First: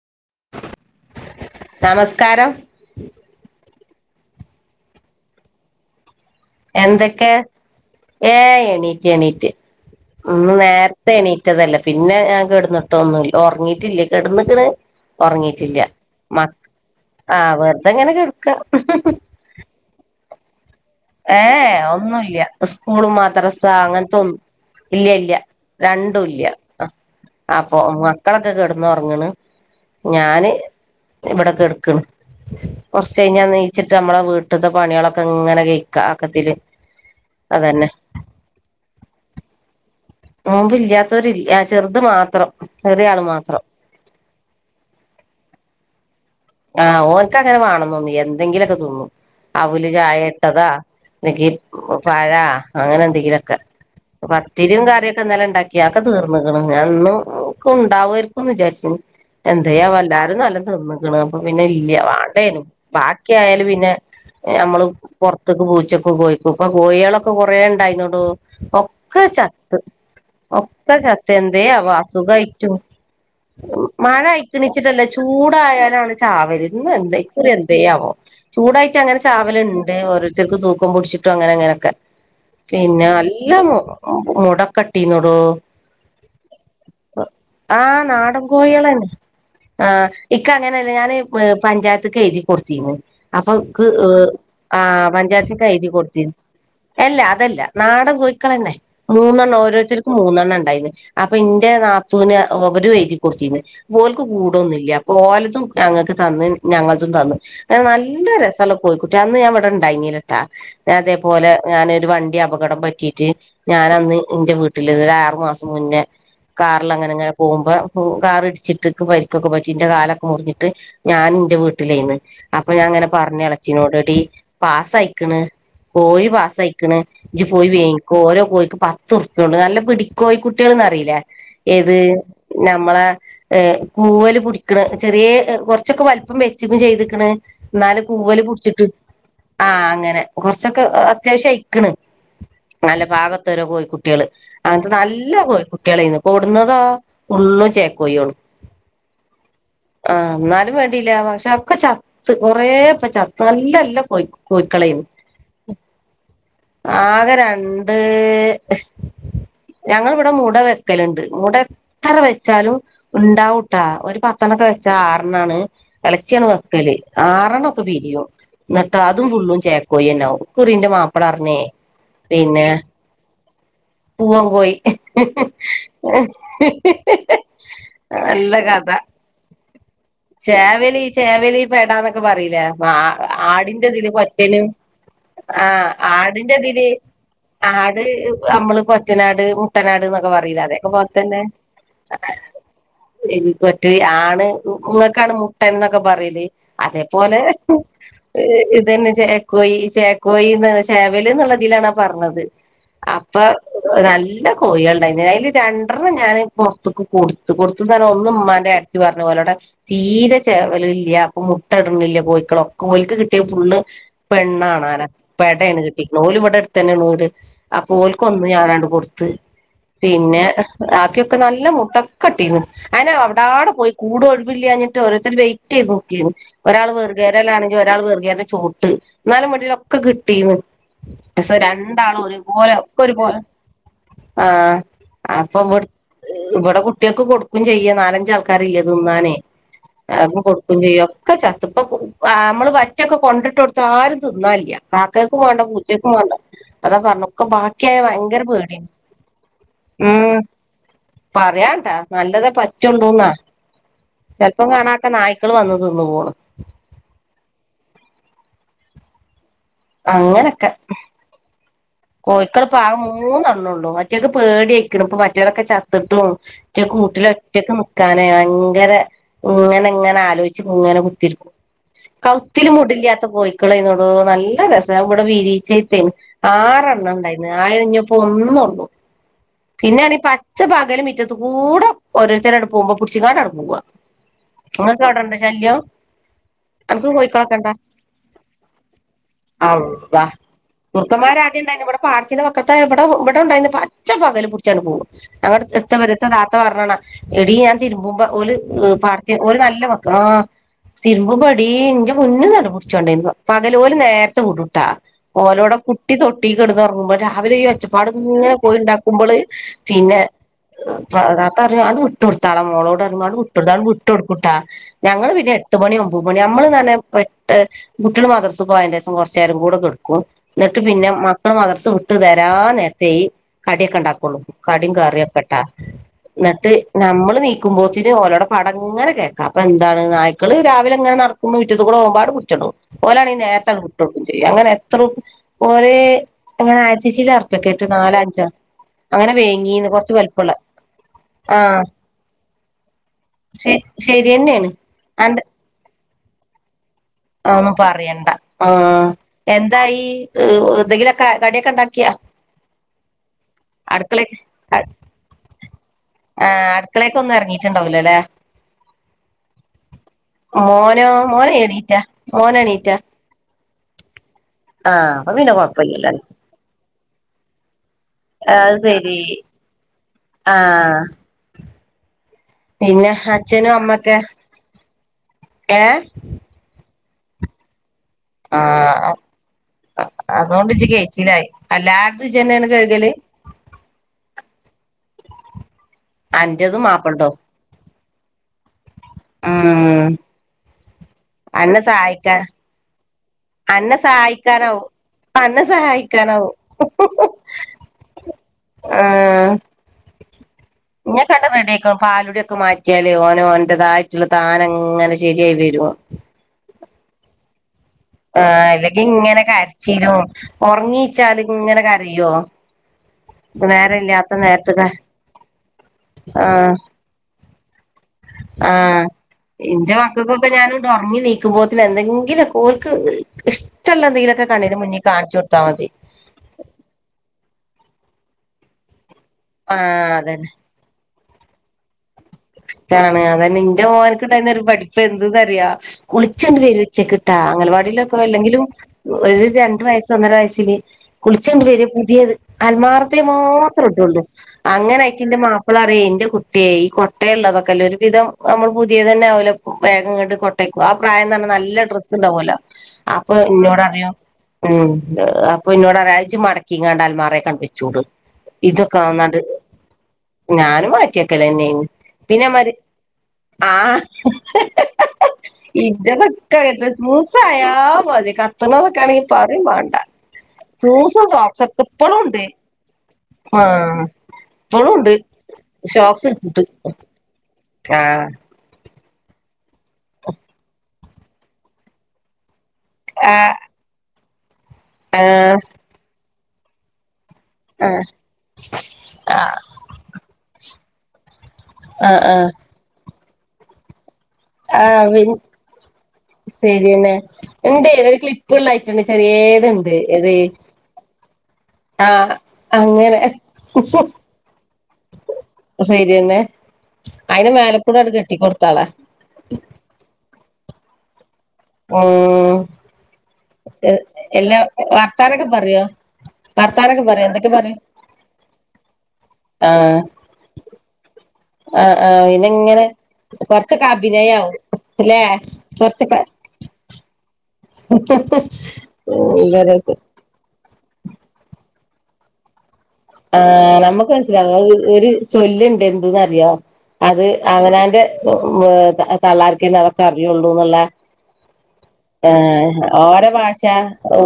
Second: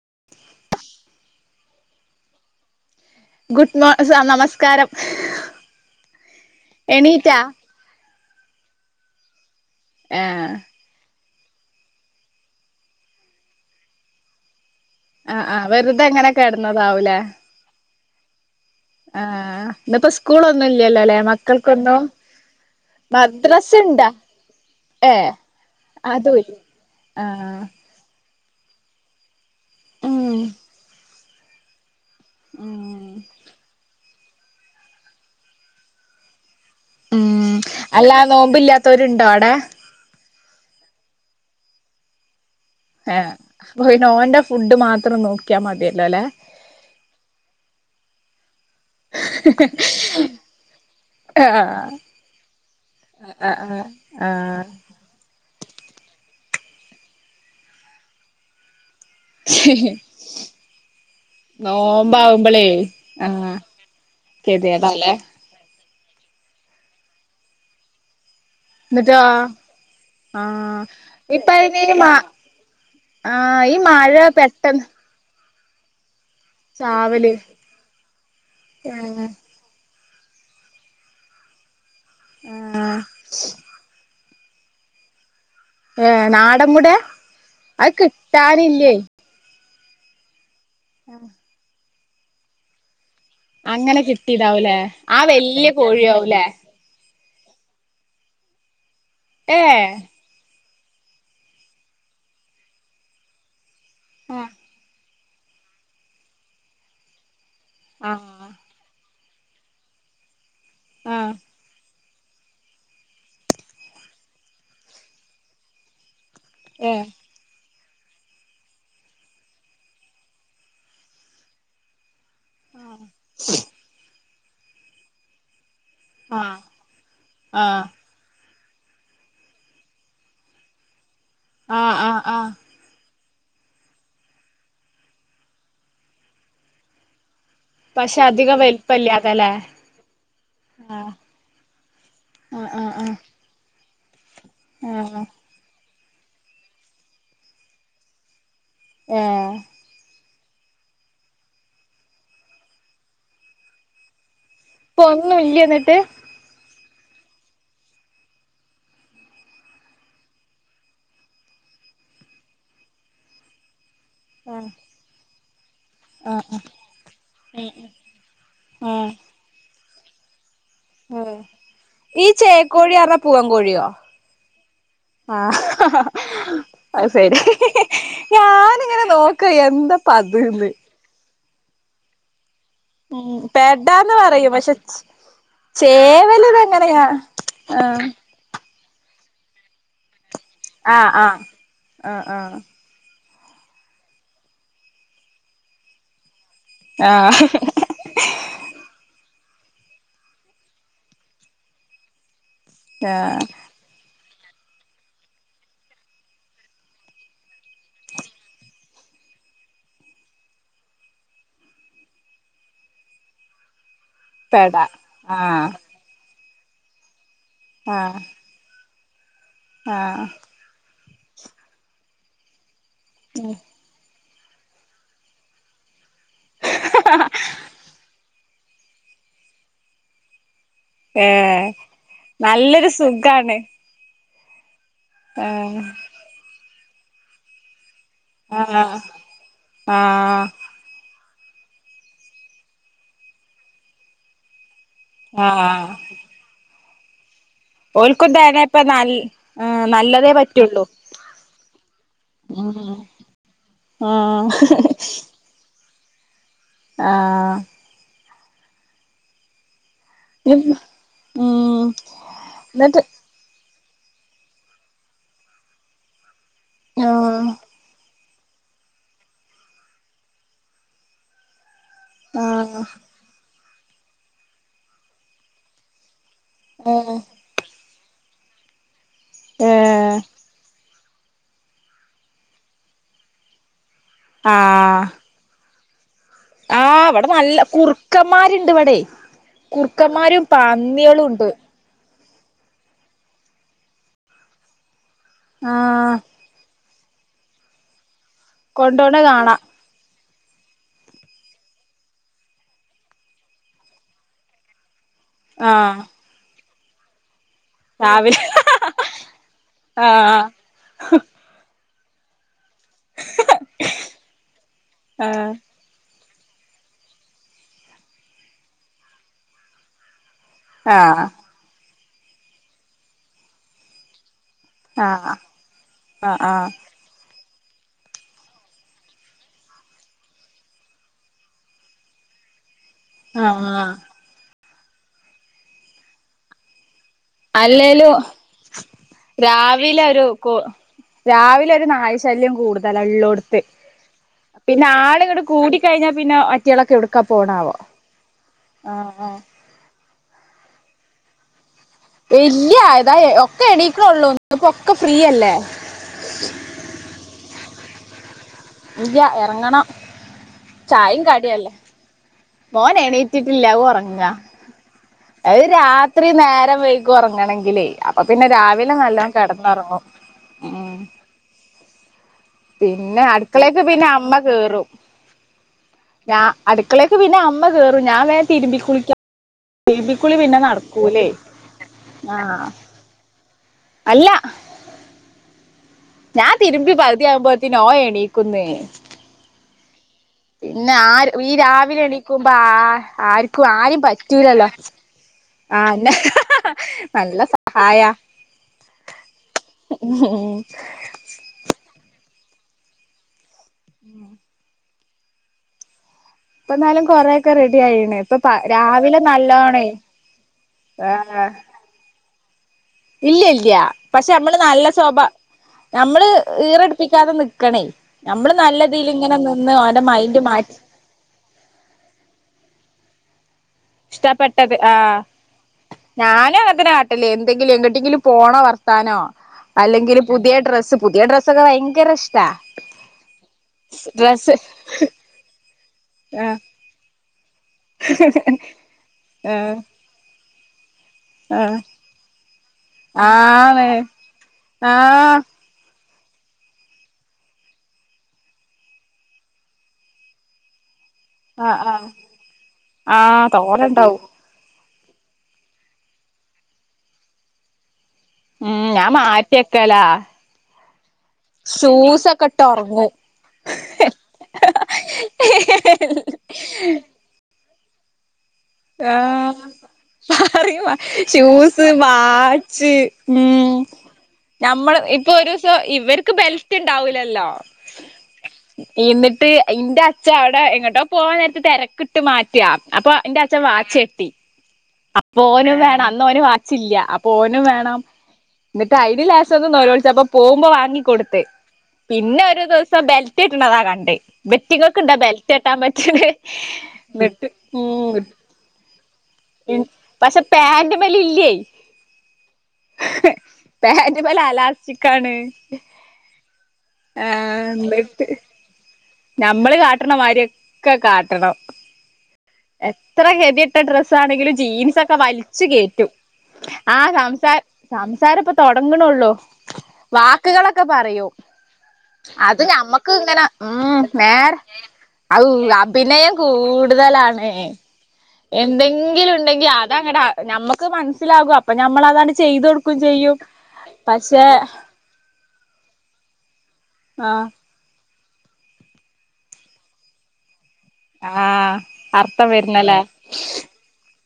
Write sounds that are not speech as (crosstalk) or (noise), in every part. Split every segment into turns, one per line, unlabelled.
(inaudible)
നമസ്കാരം
ഗുഡ്മോൺ ആ നമസ്കാരം
എന്തൊക്കെ
എണീറ്റാ
ഏ എണീറ്റ് എണീറ്റ് ഇന്ന്
ഏഹ്
നേരത്തെ എണീറ്റ് റ്റതല്ലെ പിന്നെ ഞാൻ കെട്ട്ന്ന്ട്ടൊന്നുല ഒറങ്ങീട്ടില്ല കെടന്ന്ക്ക്ണ്
ആഹ് ആഹ്
ഉറങ്ങിയിട്ടില്ല
വെറുതെ അങ്ങനെ
മക്
കെടന്നതാവൂലേ
ആഹ് വെറുതെ ഇങ്ങനെ കിട
ആഹ് ഇന്നിപ്പോ സ്കൂൾ ഒ
ഏഹ് അത് ഒന്നുല്ല സ്കൂള് മാദ്രസ
മദ്രസ ഇണ്ടാ
അങ്ങനത്തൊന്നും ഇല്ല
ഏഹ്
ഇല്ല രണ്ടും ഇല്ല
അതുല്ല
ആഹ്
ആഹ്
അപ്പൊ മക്കളൊക്കെ കെടന്ന് ഉറങ്ങണ്
ഉം
ഞാന് ഇവിടെ കെടക്കണ്
ഉം
കുറച്ച് കഴിഞ്ഞാൽ നീച്ചിട്ട് നമ്മളെ വീട്ടിത്തെ പണികളൊക്കെ ഇങ്ങനെ (unintelligible) ആക്കത്തില്
ഉം
അതന്നെ
അല്ലാ നോമ്പില്ലാത്തവരുണ്ടോ അവിടെ
നോമ്പ് ഇല്ലാത്തവരില്ല ചെറുത് മാത്രം ചെറിയ ആള്
ആഹ്
മാത്രം
അപ്പൊ പിന്നെ ഓന്റെ ഫുഡ് മാത്രം നോക്കിയാൽ മതിയല്ലോ അല്ലെ
ആഹ് ഓനക്ക് അങ്ങനെ വേണം ന്ന് ഒന്നുല്ല എന്തെങ്കിലും ഒക്കെ തിന്നും അവില് ചായ ഇട്ടതാ അല്ലെങ്കി
ആഹ്
പഴാ അങ്ങനെ എന്തെങ്കിലും ഒക്കെ
ആഹ് ആഹ്
പത്തിരിയും കറിയൊക്കെ ഇന്നലെ ഉണ്ടാക്കി അതൊക്കെ തീർന്ന് ഞാൻ ഇന്നും ഒക്കെ ഉണ്ടാവുമായിരിക്കും ന്ന് വിചാരിച്ച് എന്ത്‌ ചെയ്യാൻ എല്ലാരും നല്ല തിന്ന് അപ്പൊ പിന്നെ ഇല്ല വാണ്ടേനും
നോമ്പാവുമ്പളേ
ബാക്കി
ആഹ്
ആയാൽ പിന്നെ ഞമ്മള്
കെതിയേടാല്ലേ
പുറത്ത് പൂച്ചക്കും കോഴിക്കും ഇപ്പൊ കോഴികളൊക്കെ കൊറേ ഇണ്ടായിന്നടോ ഒക്കെ
എന്നിട്ടോ
ചത്ത്
ആഹ്
ഒക്കെ ചത്ത്
ഇപ്പ
എന്തേ
അയിന്
അവ
ഈ മാ
അസുഖായിട്ടും
ആഹ് ഈ
മഴ
പെട്ടെന്ന്
ആയിക്കണിച്ചിട്ടല്ലേ ചൂ ടായാലാണ് ചാവല് ഇന്ന്
ചാവല്
ഇക്കുറി എന്തേയാവോ ചൂടായിട്ട് അങ്ങനെ
ഏഹ്
ചാവല് ഇ ഓരോരുത്തർക്ക് തൂക്കം പുടിച്ചിട്ടും അങ്ങനെ ഇങ്ങനെയൊക്കെ
ആഹ്
പിന്നെ എല്ലാം മുട കട്ടീന്നോടൂ
ഏഹ് നാടൻമുടയാ അത്
ആഹ് നാടൻ കോഴിയാള്
കിട്ടാനില്ലേ
തന്നെ ആഹ് ഇക്ക അങ്ങനെയല്ല ഞാന് പഞ്ചായത്ത്ക്ക് എഴുതി കൊടുത്തീന്നു അപ്പൊ ക്ക്
അങ്ങനെ കിട്ടിയതാവൂലേ
ആഹ്
ആ
പഞ്ചായത്ത്ക്ക്
വല്യ
എഴുതി കൊടുത്തിരുന്ന്
കോഴിയാവൂലേ
അല്ല അതല്ല നാടൻ കോഴിക്കള് തന്നെ മൂന്നെണ്ണം
ഏഹ്
ഓരോരുത്തർക്കും മൂന്നെണ്ണം ഉണ്ടായിന്ന് അപ്പൊ ഇന്റെ നാത്തൂന് അവരും എഴുതി കൊടുത്തിന്ന് ഓൽക്ക്
ആഹ്
കൂടൊന്നും ഇല്ല അപ്പോ ഓൽ ഞങ്ങൾക്ക് തന്ന് ഞങ്ങൾക്കും തന്ന് അത് നല്ല
ആഹ്
രസള്ള കോഴി കുട്ടി അന്ന് ഞാൻ ഇവിടെ ഇണ്ടായിഞ്ഞീലട്ടാ
ആഹ്
അതേപോലെ ഞാന് ഒരു വണ്ടി അപകടം പറ്റിയിട്ട് ഞാൻ അന്ന് ന്റെ വീട്ടിൽ നിന്ന് ഒരു ആറുമാസം മുന്നേ കാറിൽ
ഏഹ്
അങ്ങനങ്ങനെ പോകുമ്പോ കാർ ഇടിച്ചിട്ട് ക്ക് പരിക്കൊക്കെ പറ്റി എന്റെ കാല മുറിഞ്ഞിട്ട് ഞാൻ എന്റെ വീട്ടിലേന്ന് അപ്പൊ ഞാൻ അങ്ങനെ പറഞ്ഞ് ഇളച്ചിനോട് എടി പാസായിക്കണ് കോഴി
ആഹ്
പാസായിക്കണ് ഇജ്ജ് പോയി
ആഹ്
വേങ്ങിക്കോ ഓരോ കോഴി പത്ത് ഉറുപ്യ ഉള്ളു നല്ല പിടിക്കോഴി കുട്ടികൾന്ന് അറിയില്ലേ
ആഹ്
ഏത്
ആഹ് ആഹ്
നമ്മളെ ഏഹ് കൂവല് പുടിക്കണ് ചെറിയേ കുറച്ചൊക്കെ വലുപ്പം വെച്ച്ക്കും ചെയ്തേക്കണ് എന്നാല്
പക്ഷെ
കൂവല്
അധികം
പുടിച്ചിട്ട്
വലിപ്പല്ലാതല്ലേ
ആഹ് അങ്ങനെ കൊറച്ചൊക്കെ
ആഹ്
അത്യാവശ്യം അയിക്കണ്
ആഹ് ആഹ്
നല്ല
ആഹ്
പാകം ഒത്ത ഒരു കോഴികു കുട്ടികള് അങ്ങനത്തെ
ആഹ്
നല്ല കോഴി കുട്ടികളാരുന്നു കൊടുന്നതോ ഫുള്ളും ചേക്കോയോളും
ആഹ്
ആഹ് എന്നാലും വേണ്ടീല്ല പക്ഷെ ഒക്കെ ചത്ത് കൊറേ ഇപ്പം ചത്ത് നല്ല നല്ല കോയികു
ഇപ്പോ ഒന്നും ഇല്ല്യ എന്നിട്ട്
ആകെ രണ്ട് ഞങ്ങൾ ഇവിടെ മൂട വെക്കലുണ്ട് മൂട എത്ര വെച്ചാലും ഉണ്ടാവും ട്ടാ ഒര് ത്തണൊക്കെ
ആഹ്
വെച്ചാ ആറെണ്ണാണ് ഇളച്ചിയാണ്
ആഹ്
വെക്കല്
ആഹ്
ആറെണ്ണം ഒക്കെ വിരിയും എന്നിട്ട്
ആഹ്
അതും ഫുള്ളും ചേക്കോയി തന്നാവും കുറീന്റെ
ആഹ്
മാപ്പിളറിഞ്ഞേ
ഈ ചേക്കോഴി പറഞ്ഞാ പൂവൻ കോഴിയോ
പൂവൻ കോയി
ആഹ് അത് ശരി
നല്ല കഥ
ഞാനിങ്ങനെ നോക്കാ എന്താ പ്പോ അത് ന്ന്
ചേവല് പെട ന്നൊക്കെ പറയില്ലേ
ഉം
ആടിന്റതില്
പെടാന്ന് പറയും
കൊറ്റല്
പക്ഷെ
ആഹ്
ചേവല്
ആടിന്റെതില്
ഇതെങ്ങനെയാ
ആട് നമ്മള് കൊറ്റനാട് മുട്ടനാട് എന്നൊക്കെ പറയില്ലേ അതേക്കെ പോലെ
ആഹ്
തന്നെ
ആഹ് ആഹ്
(inaudible) ആണ് നിങ്ങൾക്കാണ് മുട്ടൻ എന്നൊക്കെ പറയൽ
ആഹ് ആഹ്
അതേപോലെ
ആഹ്
ഇതന്നെ കോയി ചേക്കോയിന്ന് ചേവൽ എന്നുള്ളതിലാാണ് പറഞ്ഞത് അപ്പൊ
ആഹ്
നല്ല ഇല്ല കോഴികളുണ്ടായി അതിൽ രണ്ടെണ്ണം ഞാൻ പുറത്തക്ക് കൊടുത്ത് കൊടുത്ത തന്നെ ഒന്ന ഉമ്മാൻന്റെ പറഞ്ഞ പോലെ അവിടെ തീരെ ചേവല ഇല്ല അപ്പൊ മുട്ട ഇടനില്ല കോഴികൾ ഒക്കെ കോഴിക്ക് കിട്ടിയ ഫുള്
പെട
പെണ്ണാണൊനാ
ആഹ്
പെടയണ് കിട്ടി ഓൾ ഇവിടെ അടുത്ത തന്നെ ഊര് ആ
ആഹ്
ഓൾക്ക് ഒന്ന് ഞാനണ്ട് കൊടു
ആഹ്
പിന്നെ ആക്കിയൊക്കെ നല്ല മുട്ട കിട്ടെന്ന് അന അവിടെ കൂട് ഒഴിവില്ലാഞ്ഞിട്ട് ഓരോരു വെയിറ്റ് ചെയ്ത് നോക്കി ഒരാൾ വെർകെരൽ ആണെങ്കിൽ ഒരാൾ വെർകരേൻ്റെ നോട്ട് എന്നാലും മേടീല്ല ഒക്കെ കിട്ടീന്ന്
ഏഹ്
രണ്ടാളോ ഒരുപോലെ
നല്ലൊരു
ഒക്കെ ഒരു പോലെ
സുഖാണ്
ആ അപ്പൊ
ആഹ്
ഇവിടെ കുട്ടികൾക്ക് കൊടുക്കും ചെയ്യ (inaudible) (inaudible)
ആഹ്
ആൾക്ക്
ആഹ്
കൊടുക്കും ചെയ്യോ ഒക്കെ ചത്തപ്പ നമ്മൾ വറ്റൊക്കെ കൊണ്ടിട്ട് കൊടുത്ത് ആരും തിന്നാനില്ല കാക്കക്കും വേണ്ട
ആഹ്
പൂച്ചക്കും വേണ്ട അതാ പറ അപ്പൊ ബാക്കിയായ
ഓൽക്കും
ഭയങ്കര
തന്നെ ഇപ്പ
പേടിയുണ്ട്
നൽ ആഹ് നല്ലതേ
ഉം
പറ്റുള്ളൂ
പറയാട്ടാ നല്ലതെ
ഉം
പറ്റണ്ടൂന്നാ ചെലപ്പം
ആഹ്
കാണാക്കെ നായ്ക്കൾ വന്നു തിന്നു പോണ്
ആ (inaudible)
ഓൾക്കക പാക
എന്നിട്ട്
മൂന്നെണ്ണള്ളൂ മറ്റേൊക്കെ പേടിയക്കണം ഇപ്പൊ മറ്റേരൊക്കെ ചത്തിട്ടും ഒറ്റ കൂട്ടിൽ
ആഹ്
ഒറ്റക്ക് നിൽക്കാനേ ഭയങ്കര ഇങ്ങനെ ഇങ്ങനെ ആലോചിച്ച് ഇങ്ങനെ കുത്തി ഇരിക്കും (inaudible)
ആഹ്
മുടില്ലാത്ത കോഴക്കളോട് നല്ല രസ ഇവിടെ വിരിച്ചിട്ടേ
ഏഹ്
ആഴിഞ്ഞപ്പോ ഒന്നു പിന്നെണ
ഏഹ്
പച്ച പക കുറ്റത്ത് കൂടെ ഓരോരുത്തരടെ അടുപ്പ പോകുമ്പോ പിടിച്ചിക്കാട അടുപ്പ പോവാ നിങ്ങൾക്ക് അവിടെണ്ട ശല്യം
ആ
അനക്ക്
അവിടെ നല്ല
കോഴിക്കളൊക്കെണ്ടാ
കുറുക്കന്മാരുണ്ട് ഇവിടെ
അള്ളാ
കുറക്കന്മാരും പന്നികളും ഉണ്ട്
കുറുക്കന്മാരാദ്യം ഉണ്ടായിരുന്നു ഇവിടെ പാടത്തിൻ്റെ വക്കത്ത് ഇവിടെ ഇവിടെ ഉണ്ടായിരുന്നു പച്ച പകൽ പിടിച്ചാണ് പോകുന്നത് ഞങ്ങുടെ തൃത്ത
ആഹ്
വരുത്ത താത്ത പറഞ്ഞണ എടി ഞാൻ തിരുമ്പുമ്പോ ഒരു
കൊണ്ടോണ
പാർഥ ഒരു
കാണാം
നല്ല ആ തിരുമ്പു പടിന്റെ മുന്നും നട പിടിച്ചോണ്ടരുന്നു പകല പോലും നേരത്തെ വിടുട്ടാ ഓലോടടെ
ആഹ്
കുട്ടി തൊട്ടിലിൽ കിടന്ന് ഉറങ്ങുമ്പോ അവർ ഈ ഒച്ചപ്പാട്
രാവിലെ
ഇങ്ങനെ പോയിണ്ടാക്കുമ്പോൾ പിന്നൊ
ആഹ്
താത്ത പറഞ്ഞ് (inaudible) മോളോട് ഇറങ്ങാണ്ട് (inaudible) വിട്ട എടുക്കട്ട ഞങ്ങൾ
ആഹ്
പിന്നെ എട്ടുമണി നമ്മൾ തന്നെ പെട്ട് കുട്ടികൾ (inaudible) അതിന്റെ കുറച്ചു നേരം കൂടെ കിടക്കോ എന്നിട്ട് പിന്നെ
ആഹ്
(inaudible) തരാൻ നേരത്ത കടിയൊക്കെ ഉണ്ടാക്കുള്ളൂ കടും
ആഹ്
കറിയപ്പെട്ടാ
ആഹ്
എന്നിട്ട് നമ്മൾ നീ പോത്തിന് ഓലോടെ പടങ്ങനെ കേൾക്കാം അപ്പ എന്താണ് നായക്കൾ രാവിലെങ്ങനെ നടക്കുമ്പോ മുറ്റത്ത് കൂടെ പോകുമ്പോ അങ്ങട്ട് പിടിച്ചോണ്ട് പോകും ഓൾ
ആഹ്
നേരത്തൊണ്
ആഹ്
വിട്ട് കൊടുക്കയും ചെയ്യും അങ്ങനെ എത്ര (inaudible) (inaudible)
അല്ലേലും
നാലാഴ്ച അങ്ങനെ വേങ്ങീന്ന്
രാവിലെ
കുറച്ച്
ഒരു
വലുപ്പമുള്ള
കു രാവിലെ ഒരു നായ ശല്യം കൂടുതൽ ഉള്ളോടുത്ത്
ശ
പിന്നെ ആളുകൾ കൂടിക്കഴിഞ്ഞ
ഓ ഒന്നും പറയണ്ട ആ
ആഹ് ആഹ്
എന്തായി എന്തെങ്കിലൊക്ക കടിയൊക്കെ ഉണ്ടാക്ക
വല്യയായിതാ ഒക്കെ എണീക്കൊള്ളൂ
അടുക്കളേക്ക്
ഒന്ന് ഇപ്പ ഒക്കെ ഫ്രീയല്ലേ
ആ അടുക്കളേ ക്ക് ഒന്നും ഇറങ്ങിട്ടുണ്ടാവലോ അല്ലേ
ഇല്ല ഇറങ്ങണം
മോനോ
ചായയും
മോന
കാടിയല്ലേ
എണീറ്റാ മോന
മോൻ
എണീറ്റാ
എണീറ്റിട്ടില്ല ഉറങ്ങാ
ആഹ് അപ്പൊ പിന്നെ
അത്
കൊഴപ്പില്ലല്ലോ
രാത്രി നേരം വൈകി ഉറങ്ങ അങ്ങണെങ്കിലേ അപ്പൊ പിന്നെ രാവിലെ നല്ലോണം കിടന്നിറങ്ങും
ആഹ
പിന്നെ
അച്ഛനും
അടുക്കളേക്ക് പിന്നെ
അമ്മക്കെ
അമ്മ കേറും
ഏഹ്
ഞാ അടു മക്കളേക്ക് പിന്നെ അമ്മ കേറും ഞാൻ വേ തിരുമ്പിക്ക
ആഹ്
കുളിക്കാം എബിക്കുളി പിന്നെ
അതുകൊണ്ട് ഇജ്ജ്
നടക്കൂല്ലേ
കെയ്ച്ചിലായി എല്ലാര്തും ഇജ്ജ്
ആഹ
തന്നെയാണ് കഴുകല്
അല്ല ഞാൻ
അന്റതും
തിരുമ്പി
മാപ്പൾന്റതും
പകുതിയാവുമ്പോത്ത നോയ എണീക്കുന്ന
ആ
പിന്നെ ആര് ഈ രാവിലെ എണിക്കുമ്പോ ആ ആർക്കും
അന്നെ
ആരും പറ്റൂലല്ലോ
സഹായിക്കാനാവും അന്നെ
ആന്നെ
സഹായിക്കാനാവും
നല്ല സഹായ (unintelligible)
ഇഞെ കട റെഡിയ ആക്ക പാലുടിയ ഒക്കെ മാറ്റിയാല് ഓനോഓ്റതായിട്ടുള്ള താന അങ്ങനെ (inaudible) (unintelligible)
ഇപ്പ എന്നാലും കുറെ ഒക്കെ റെഡി ണ് ഇപ്പൊ
ആഹ് അല്ലെങ്കി
രാവിലെ
ഇങ്ങനെ
നല്ലോണേ
കരച്ചിലും ഒറങ്ങീച്ചാല്
ആ
ഇങ്ങനെ കരയോ
ഇല്ല ഇല്ലയ പക്ഷെ
നേരല്ലാത്ത
നമ്മള്
നേരത്ത്ക്ക്
നല്ല ശോഭ നമ്മള്
ആഹ്
ഈറെടുപ്പിക്കാതെ ന നമ്മള് നല്ലതിൽ ഇങ്ങനെ നിന്ന്
എന്റെ
ഓന്റെ മൈൻഡ്
മക്കൾക്കൊക്കെ
മാറ്റി
ഞാന ഉറങ്ങി നീക്കുമ്പോത്തിന എന്തെങ്കില കോക്ക്
ഇഷ്ടപ്പെട്ടത് ആഹ ഞാനും അതിന കാട്ടില്ലേ എ ന്ത എങ്ങോട്ടെങ്കിലും പോണോ വർത്താനോ
ആഹ്
അല്ലെങ്കിൽ
അതന്നെ
പുതിയ ഡ്രസ്സ് പുതിയ ഡ്രസ്സൊക്കെ ഭയങ്കര ഇഷ്ട
ഇഷ്ടണ് അത നിന്റെ മോവൻക്ക്ണ്ടുന്ന
ഡ്രസ്സ്
ഒരു പഠിപ്പ് എന്തറിയ
ആഹ്
വിളിച്ചണ്ട് പെരുവെച്ചക്കിട്ട അങ്ങൽവാടിൽൊക്കെ അല്ലെങ്കിലും ഒരു
ആഹ്
രണ്ടു വയസ്സ് ഒന്നര വയസ്സില് കുളിച്ചണ്ട്
ആഹ്
വരര് പുതിയത് അൽമാർത്തിൽ മാത്രം
ആണ്
ഇട്ടള്ളൂ അങ്ങനെ ആയിട്ട
ആഹ്
മാപ്പിള അറിയ എന്റെ കുട്ടിയെ ഈ കൊ കൊട്ടയ ഉള്ളതൊക്കെല്ല ഒരു വിവിധം നമ്മൾ പുതിയത് തന്നെ ആകല്ലോ വേഗംണ്ട് കൊട്ടയ്ക്കും പ്രായം തഞ്ഞ
ആഹ്
നല്ല
ആഹ്
ഡ്രസ്സ് ഉണ്ടാവുമലോ അപ്പൊ
ആഹ്
ഇന്നോട് അറിയോ
തോനെണ്ടാവും
ഉം അപ്പൊ ഇന്നോടെ ഒരാഴ്ച മടക്കിങ്ങാണ്ടാൽമാറേെ കണ്ട വച്ചൂട്
ഉം
ഇതൊക്കെ
ഞാൻ മാറ്റിയെക്കലാ
ഞാനും മാറ്റിയക്കലതന്നെയാണ്
പുസ കട്ട് ഉറങ്ങും
ആഹ ഇത പക്കഴത്തെ സൂസായോ തി കത്തണതൊക്കാണെങ്കി പറ
ആഹ്
വേണ്ട
പറയും
സൂസും സോക്സൊക്കെ
ഷൂസ്
എപ്പഴും ഉണ്ട്
വാച്ച്
ആ
ഉം ഞമ്മള്
ഇപ്പോഴുമുണ്ട്
ഇപ്പൊ ഒരൂസം
ഷോക്സ്
ഇവർക്ക്
എടുത്തിട്ട്
ബെൽറ്റ് ഇണ്ടാവൂലല്ലോ
ആഹ
എന്നിട്ട് എന്റെ അച്ഛ അവിടെ എങ്ങോട്ടോ പോവാൻ നേരത്തെ തിരക്കിട്ട് മാറ്റാ അപ്പൊ എന്റെ അച്ഛൻ
ആഹ്
അച്ഛൻ അപ്പ
ആഹ്
ഓൻ വേണം അന്ന ഒരു വാച്ചില്ല പോനും വേണം
ആഹ്
എന്നിട്ട് ഐഡ
ആഹ്
ലാസം ഒന്ന രോഴിച്ച അപ്പൊ പോകുമ്പോ വാങ്ങിക്കൊടുത്ത്
ആഹ്
പിന്നെ
ആഹ്
ഒരു ദിവസം ബെൽറ്റ് ഇട്ടണതാ കണ്ട് ബെറ്റിങ്ങ ഒക്കെ
ആഹ്
ഇണ്ട
പിൻ
ബെൽറ്റ് ഇട്ടാൻ പറ്റ നട്ട് ഉ
ഇപ്പള്ളായിട്ടുണ്ട് ചെറിയ ഏത്ണ്ട് ഏത്
ഇല്ല ഇല്ലേ
ആഹ് അങ്ങനെ
പാന്റ് പോലെ അല്ലാത്ത ചിക്കാണ്
ശരിയന്നെ
ആഹ
അയിന്റെ മേലക്കൂടെ അങ്ങട്
എന്നട്ട്
കെട്ടി കൊടുത്താളാ
നമ്മള് കാട്ടണ മാരിയൊക്കെ കാട്ടണം
ഉം
എത്ര ഹെവി ഇട്ട ഡ്രസ്സ ആണെങ്കിലും
എല്ലാ
ജീൻസ്ക്കെ
വർത്താനൊക്കെ
വലിച്ചു
പറയോ
കയറ്റും ആ
വർത്താനൊക്കെ പറയോ
സംസ
എന്തൊക്കെ പറയും
സംസാരം ഇപ്പൊ തുടങ്ങണള്ളൂ
ആഹ്
വാക്കുകളൊക്കെ പറയോ
ആഹ് ആഹ്
അത്
പിന്നെങ്ങനെ
ഞമ്മക്ക് ഇങ്ങനെ
കൊറച്ചൊക്കെ
ഉം നേർ
അഭിനയാവും ല്ലേ
ഔ
കൊറച്ചൊക്കെ
അഭിനയം കൂടുതലാണ് എന്തെങ്കിലും ഉണ്ടെങ്കിൽ
ഇവരത്
അതങ്ങ നഞമ്മക്ക് മനസ്സിലാകും അപ്പൊ നമ്മൾ അതാണ് ചെയ്ത കൊടുക്ക
ആ നമുക്ക് മനസ്സിലാവും ഒരു ചൊല്ണ്ട് എന്ത്ന്ന്റിയോ അത്
ആഹ്
അവനാന്റെ തള്ളാർക്കന്നെ അതൊക്ക അറിയുള്ളൂ എന്നുള്ള
ആഹ് അർത്ഥം വരുന്നല്ലേ
ആ ഓര ഭാഷ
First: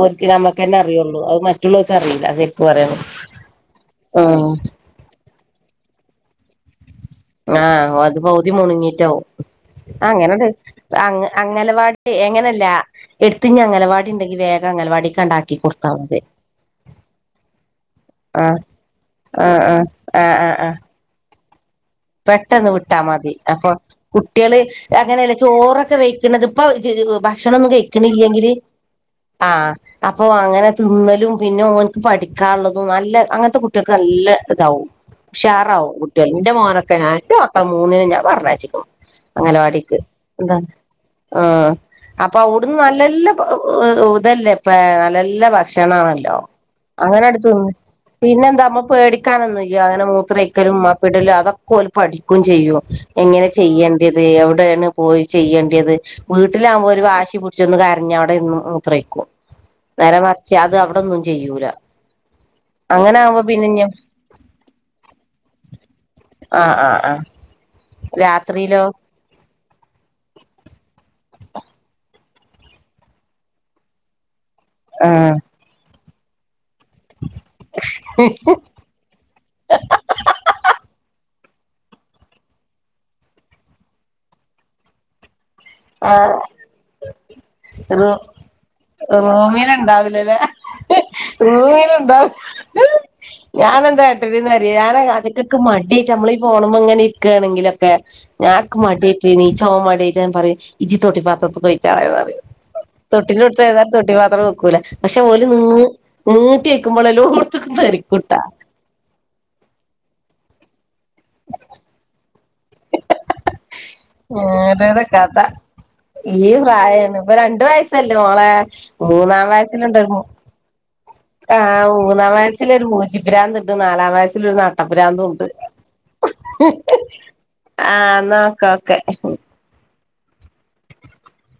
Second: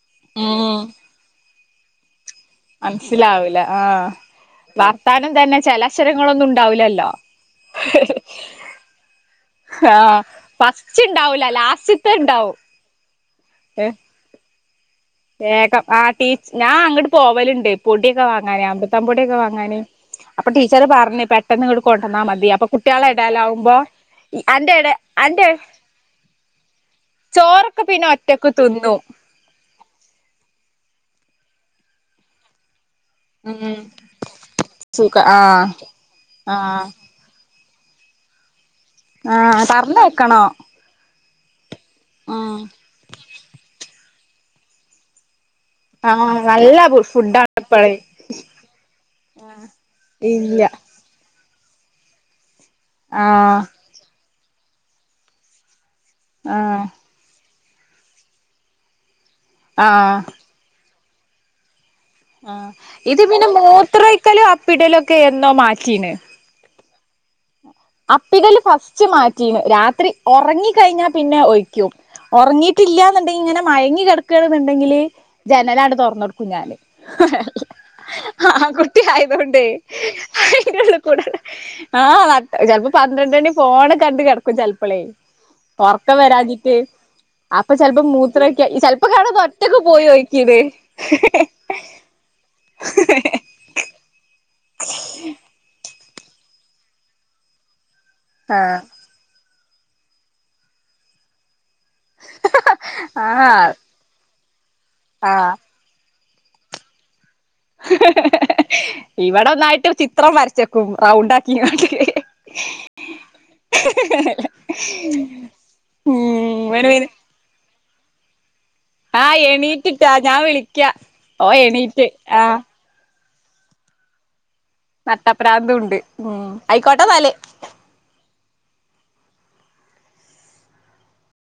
ഒരിക്ക നമ്മുക്കന്നെ
ഉം
അറിയുള്ളൂ അത് മറ്റ നമ്മുക്ക് അറിയില്ല പറയാണെ
മനസ്സിലാവൂല ആഹ്
ഉം
വർത്താനം തന്നെ ചലക്ഷവരങ്ങളൊന്നും ഉണ്ടാവില്ലല്ലോ
ആഹ അത് പൗതി മുണങ്ങിട്ടാവവും
ആഹ്
അങ്ങനെണ്ട്
ഫസ്റ്റ്
അ
ഇണ്ടാവൂല ലാസ്റ്റ്ത്തെ
അങ്ങലവാടി
ഇണ്ടാവും
എങ്ങനല്ല എടുത്തി അങ്ങലവാടി ഉണ്ടെങ്കി ല്
ഏക്കം ആ ടീ ഞാൻ അങ്ങോട്ട് പോവലുണ്ട് പൊടിയൊക്കെ
ആ
വാങ്ങാനേ അമ്പൃത്താം പൊടിയൊക്കെ
ആഹ്
വാങ്ങാന്
ആഹ് ആഹ്
അപ്പൊ
ആഹ് ആഹ്
ടീച്ചറ് പറഞ്ഞ പ
പെട്ടെന്ന് വിട്ടാ മതി അപ്പൊ കുട്ടികള്
അന്റെ എടെ
അങ്ങനെയല്ല
അന്റെ
ചോറൊക്കെ വെക്കണത് ഇപ്പൊ ഭക്ഷണൊന്നും
ചോറൊക്കെ പിന്നെ ഒറ്റക്ക്
കഴിക്കണില്ലെങ്കില്
തിന്നും
ആ അപ്പൊ അങ്ങനെ തിന്നലും പിന്നെ ങ്ങനക്ക് പഠിക്കാനുള്ളത് നല്ല അങ്ങനത്തെ കുട്ടികൾക്ക് നല്ല ഇതാവും
സുഖ ആഹ്
ഉഷാറാവും കുട്ടികൾ എന്റെ
ആഹ്
മോനൊക്കെ ഞാറ്റോ അപ്പ മൂന്നിന് ഞാൻ പറഞ്ഞയിച്ചക്കും
ആഹ്
അംഗലവാടിക്ക്
പറഞ്ഞേക്കണോ
എന്താ ആ അപ്പൊ അവിടുന്ന് നല്ലല്ല ഇതല്ലേപ്പ നല്ല ഭക്ഷണം
ആഹ്
ഭക്ഷണമാണല്ലോ
നല്ല
അങ്ങനെ അടുത്ത്
ഫുഡാണ്
തന്നന്ന്
ഇപ്പളേ
പിന്നെന്താ നമ്മ പേടിക്കാനൊന്നും ഇല്ല്യ അങ്ങനെ
ഇല്ല
മൂത്രയ്ക്കലും അപ്പിടലും അതൊക്കെ പോലെ പഠിക്കയും ചെയ്യും എങ്ങനെ
ആഹ്
ചെയ്യേണ്ടത് എവിടെയാണ് പോയി ചെയ്യേണ്ടത്
ആഹ്
വീട്ടിലാകുമ്പോ ഒരു വാശി പിൊടിച്ചൊന്ന് കരഞ്ഞ് അവിടെ ഇര്ന്ന് മൂത്ര യിക്കും
ആഹ്
നേരെമറച്ച് അത് അവിടെ അട്ടൊന്നും ചെയ്യൂല
ആ
അങ്ങനെ
ഇത്
ആകുമ്പോ
പിന്നെ മൂത്രയ്ക്കലും അപ്പിടലും ഒക്കെ എന്നോ മാറ്റീന്
ആഹ് ആഹ് ആഹ്
അപ്പിടല് ഫസ്റ്റ് മാറ്റിന്ന് രാത്രി ഒറങ്ങി കഴിഞ്ഞാ പിന്നെ ഒഴിക്കും ഒറങ്ങിട്ടില്ല എന്നുണ്ടെങ്കിൽ ഇങ്ങനെ മയങ്ങി കിട പക്ക എന്നുണ്ടെങ്കില് ജനലട് തുറന്ന കൊടുക്കും ഞാാന് ആ കുട്ടി ആയതൊണ്ടേ അയൻ്റെള്ള് കൂടെ ആഹ് ചെലപ്പോ പന്ത്രണ്ട് മണി പോണ് കണ്ട് കിടക്കും ചെലപ്പോളേ ഒറക്കം വരാഞ്ഞിട്ട് അപ്പൊ ചെിലപ്പോ
ആ
മൂത്ര ഒക്ക ചിലപ്പോ കാണ
റൂമിന്
ഒറ്റക്കെ പോയി
ഉണ്ടാവില്ലല്ലേ
ഒഴിക്ക്ണ്
റൂമിന് ഉണ്ടാവും ഞാന് എന്താ കാട്ടല് ന്ന പരിഹാന കഥയ്ക്കൊക്ക മടിയായിട്ട് നമ്മളീ പോകുമ്പോള്ങ്ങെരിക്കുകയാണെങ്കിലോ ഞാക്ക്
ആഹ്
മടിയായട്ട് നീ ച്ചോവാൻ മടിയായിട്ടാ പറയും ഇജി തൊട്ടി പാത്രക്കയി തൊട്ടിന്റെ അടുത്ത്
ആഹ്
ഏതാലും തൊട്ടി പാത്രം വെക്കൂല പക്ഷെ ഓല് നി
ആഹ്
മൂട്ടി വക്കുമ്പോളല്ലോ ട്ത്ത്കും തറിക്കുട്ട
നായിട്ട്രു ചിത്രം വരച്ചെക്കും റൗണ്ട് ആക്കിക്കാണ്ട്
ഓരോരൊ കഥ ഈ
ഉം ഇവന് പിന്നെ
പ്രായമാണ് ഇപ്പൊ രണ്ടു വയസല്ലേ മോളെ
ആഹ്
മൂന്നാം
എണീറ്റിട്ടാ
വയസിലുണ്ടരുന്നു
ഞാൻ വിളിക്കാ ഓൻ
ആ
എണീറ്റ്
മൂന്നാം
ആഹ്
വയസ്സിലരു മൂ ച്ചി ഭ്രാന്ത്ണ്ട് നാലാം വയസ്സൽ ഒരു പട്ടപ്പുരാന്തുണ്ട്
നട്ടപ്രാന്തുണ്ട് ഉം ആയിക്കോട്ടെന്നാല്
ആ എന്നാ ക്കെ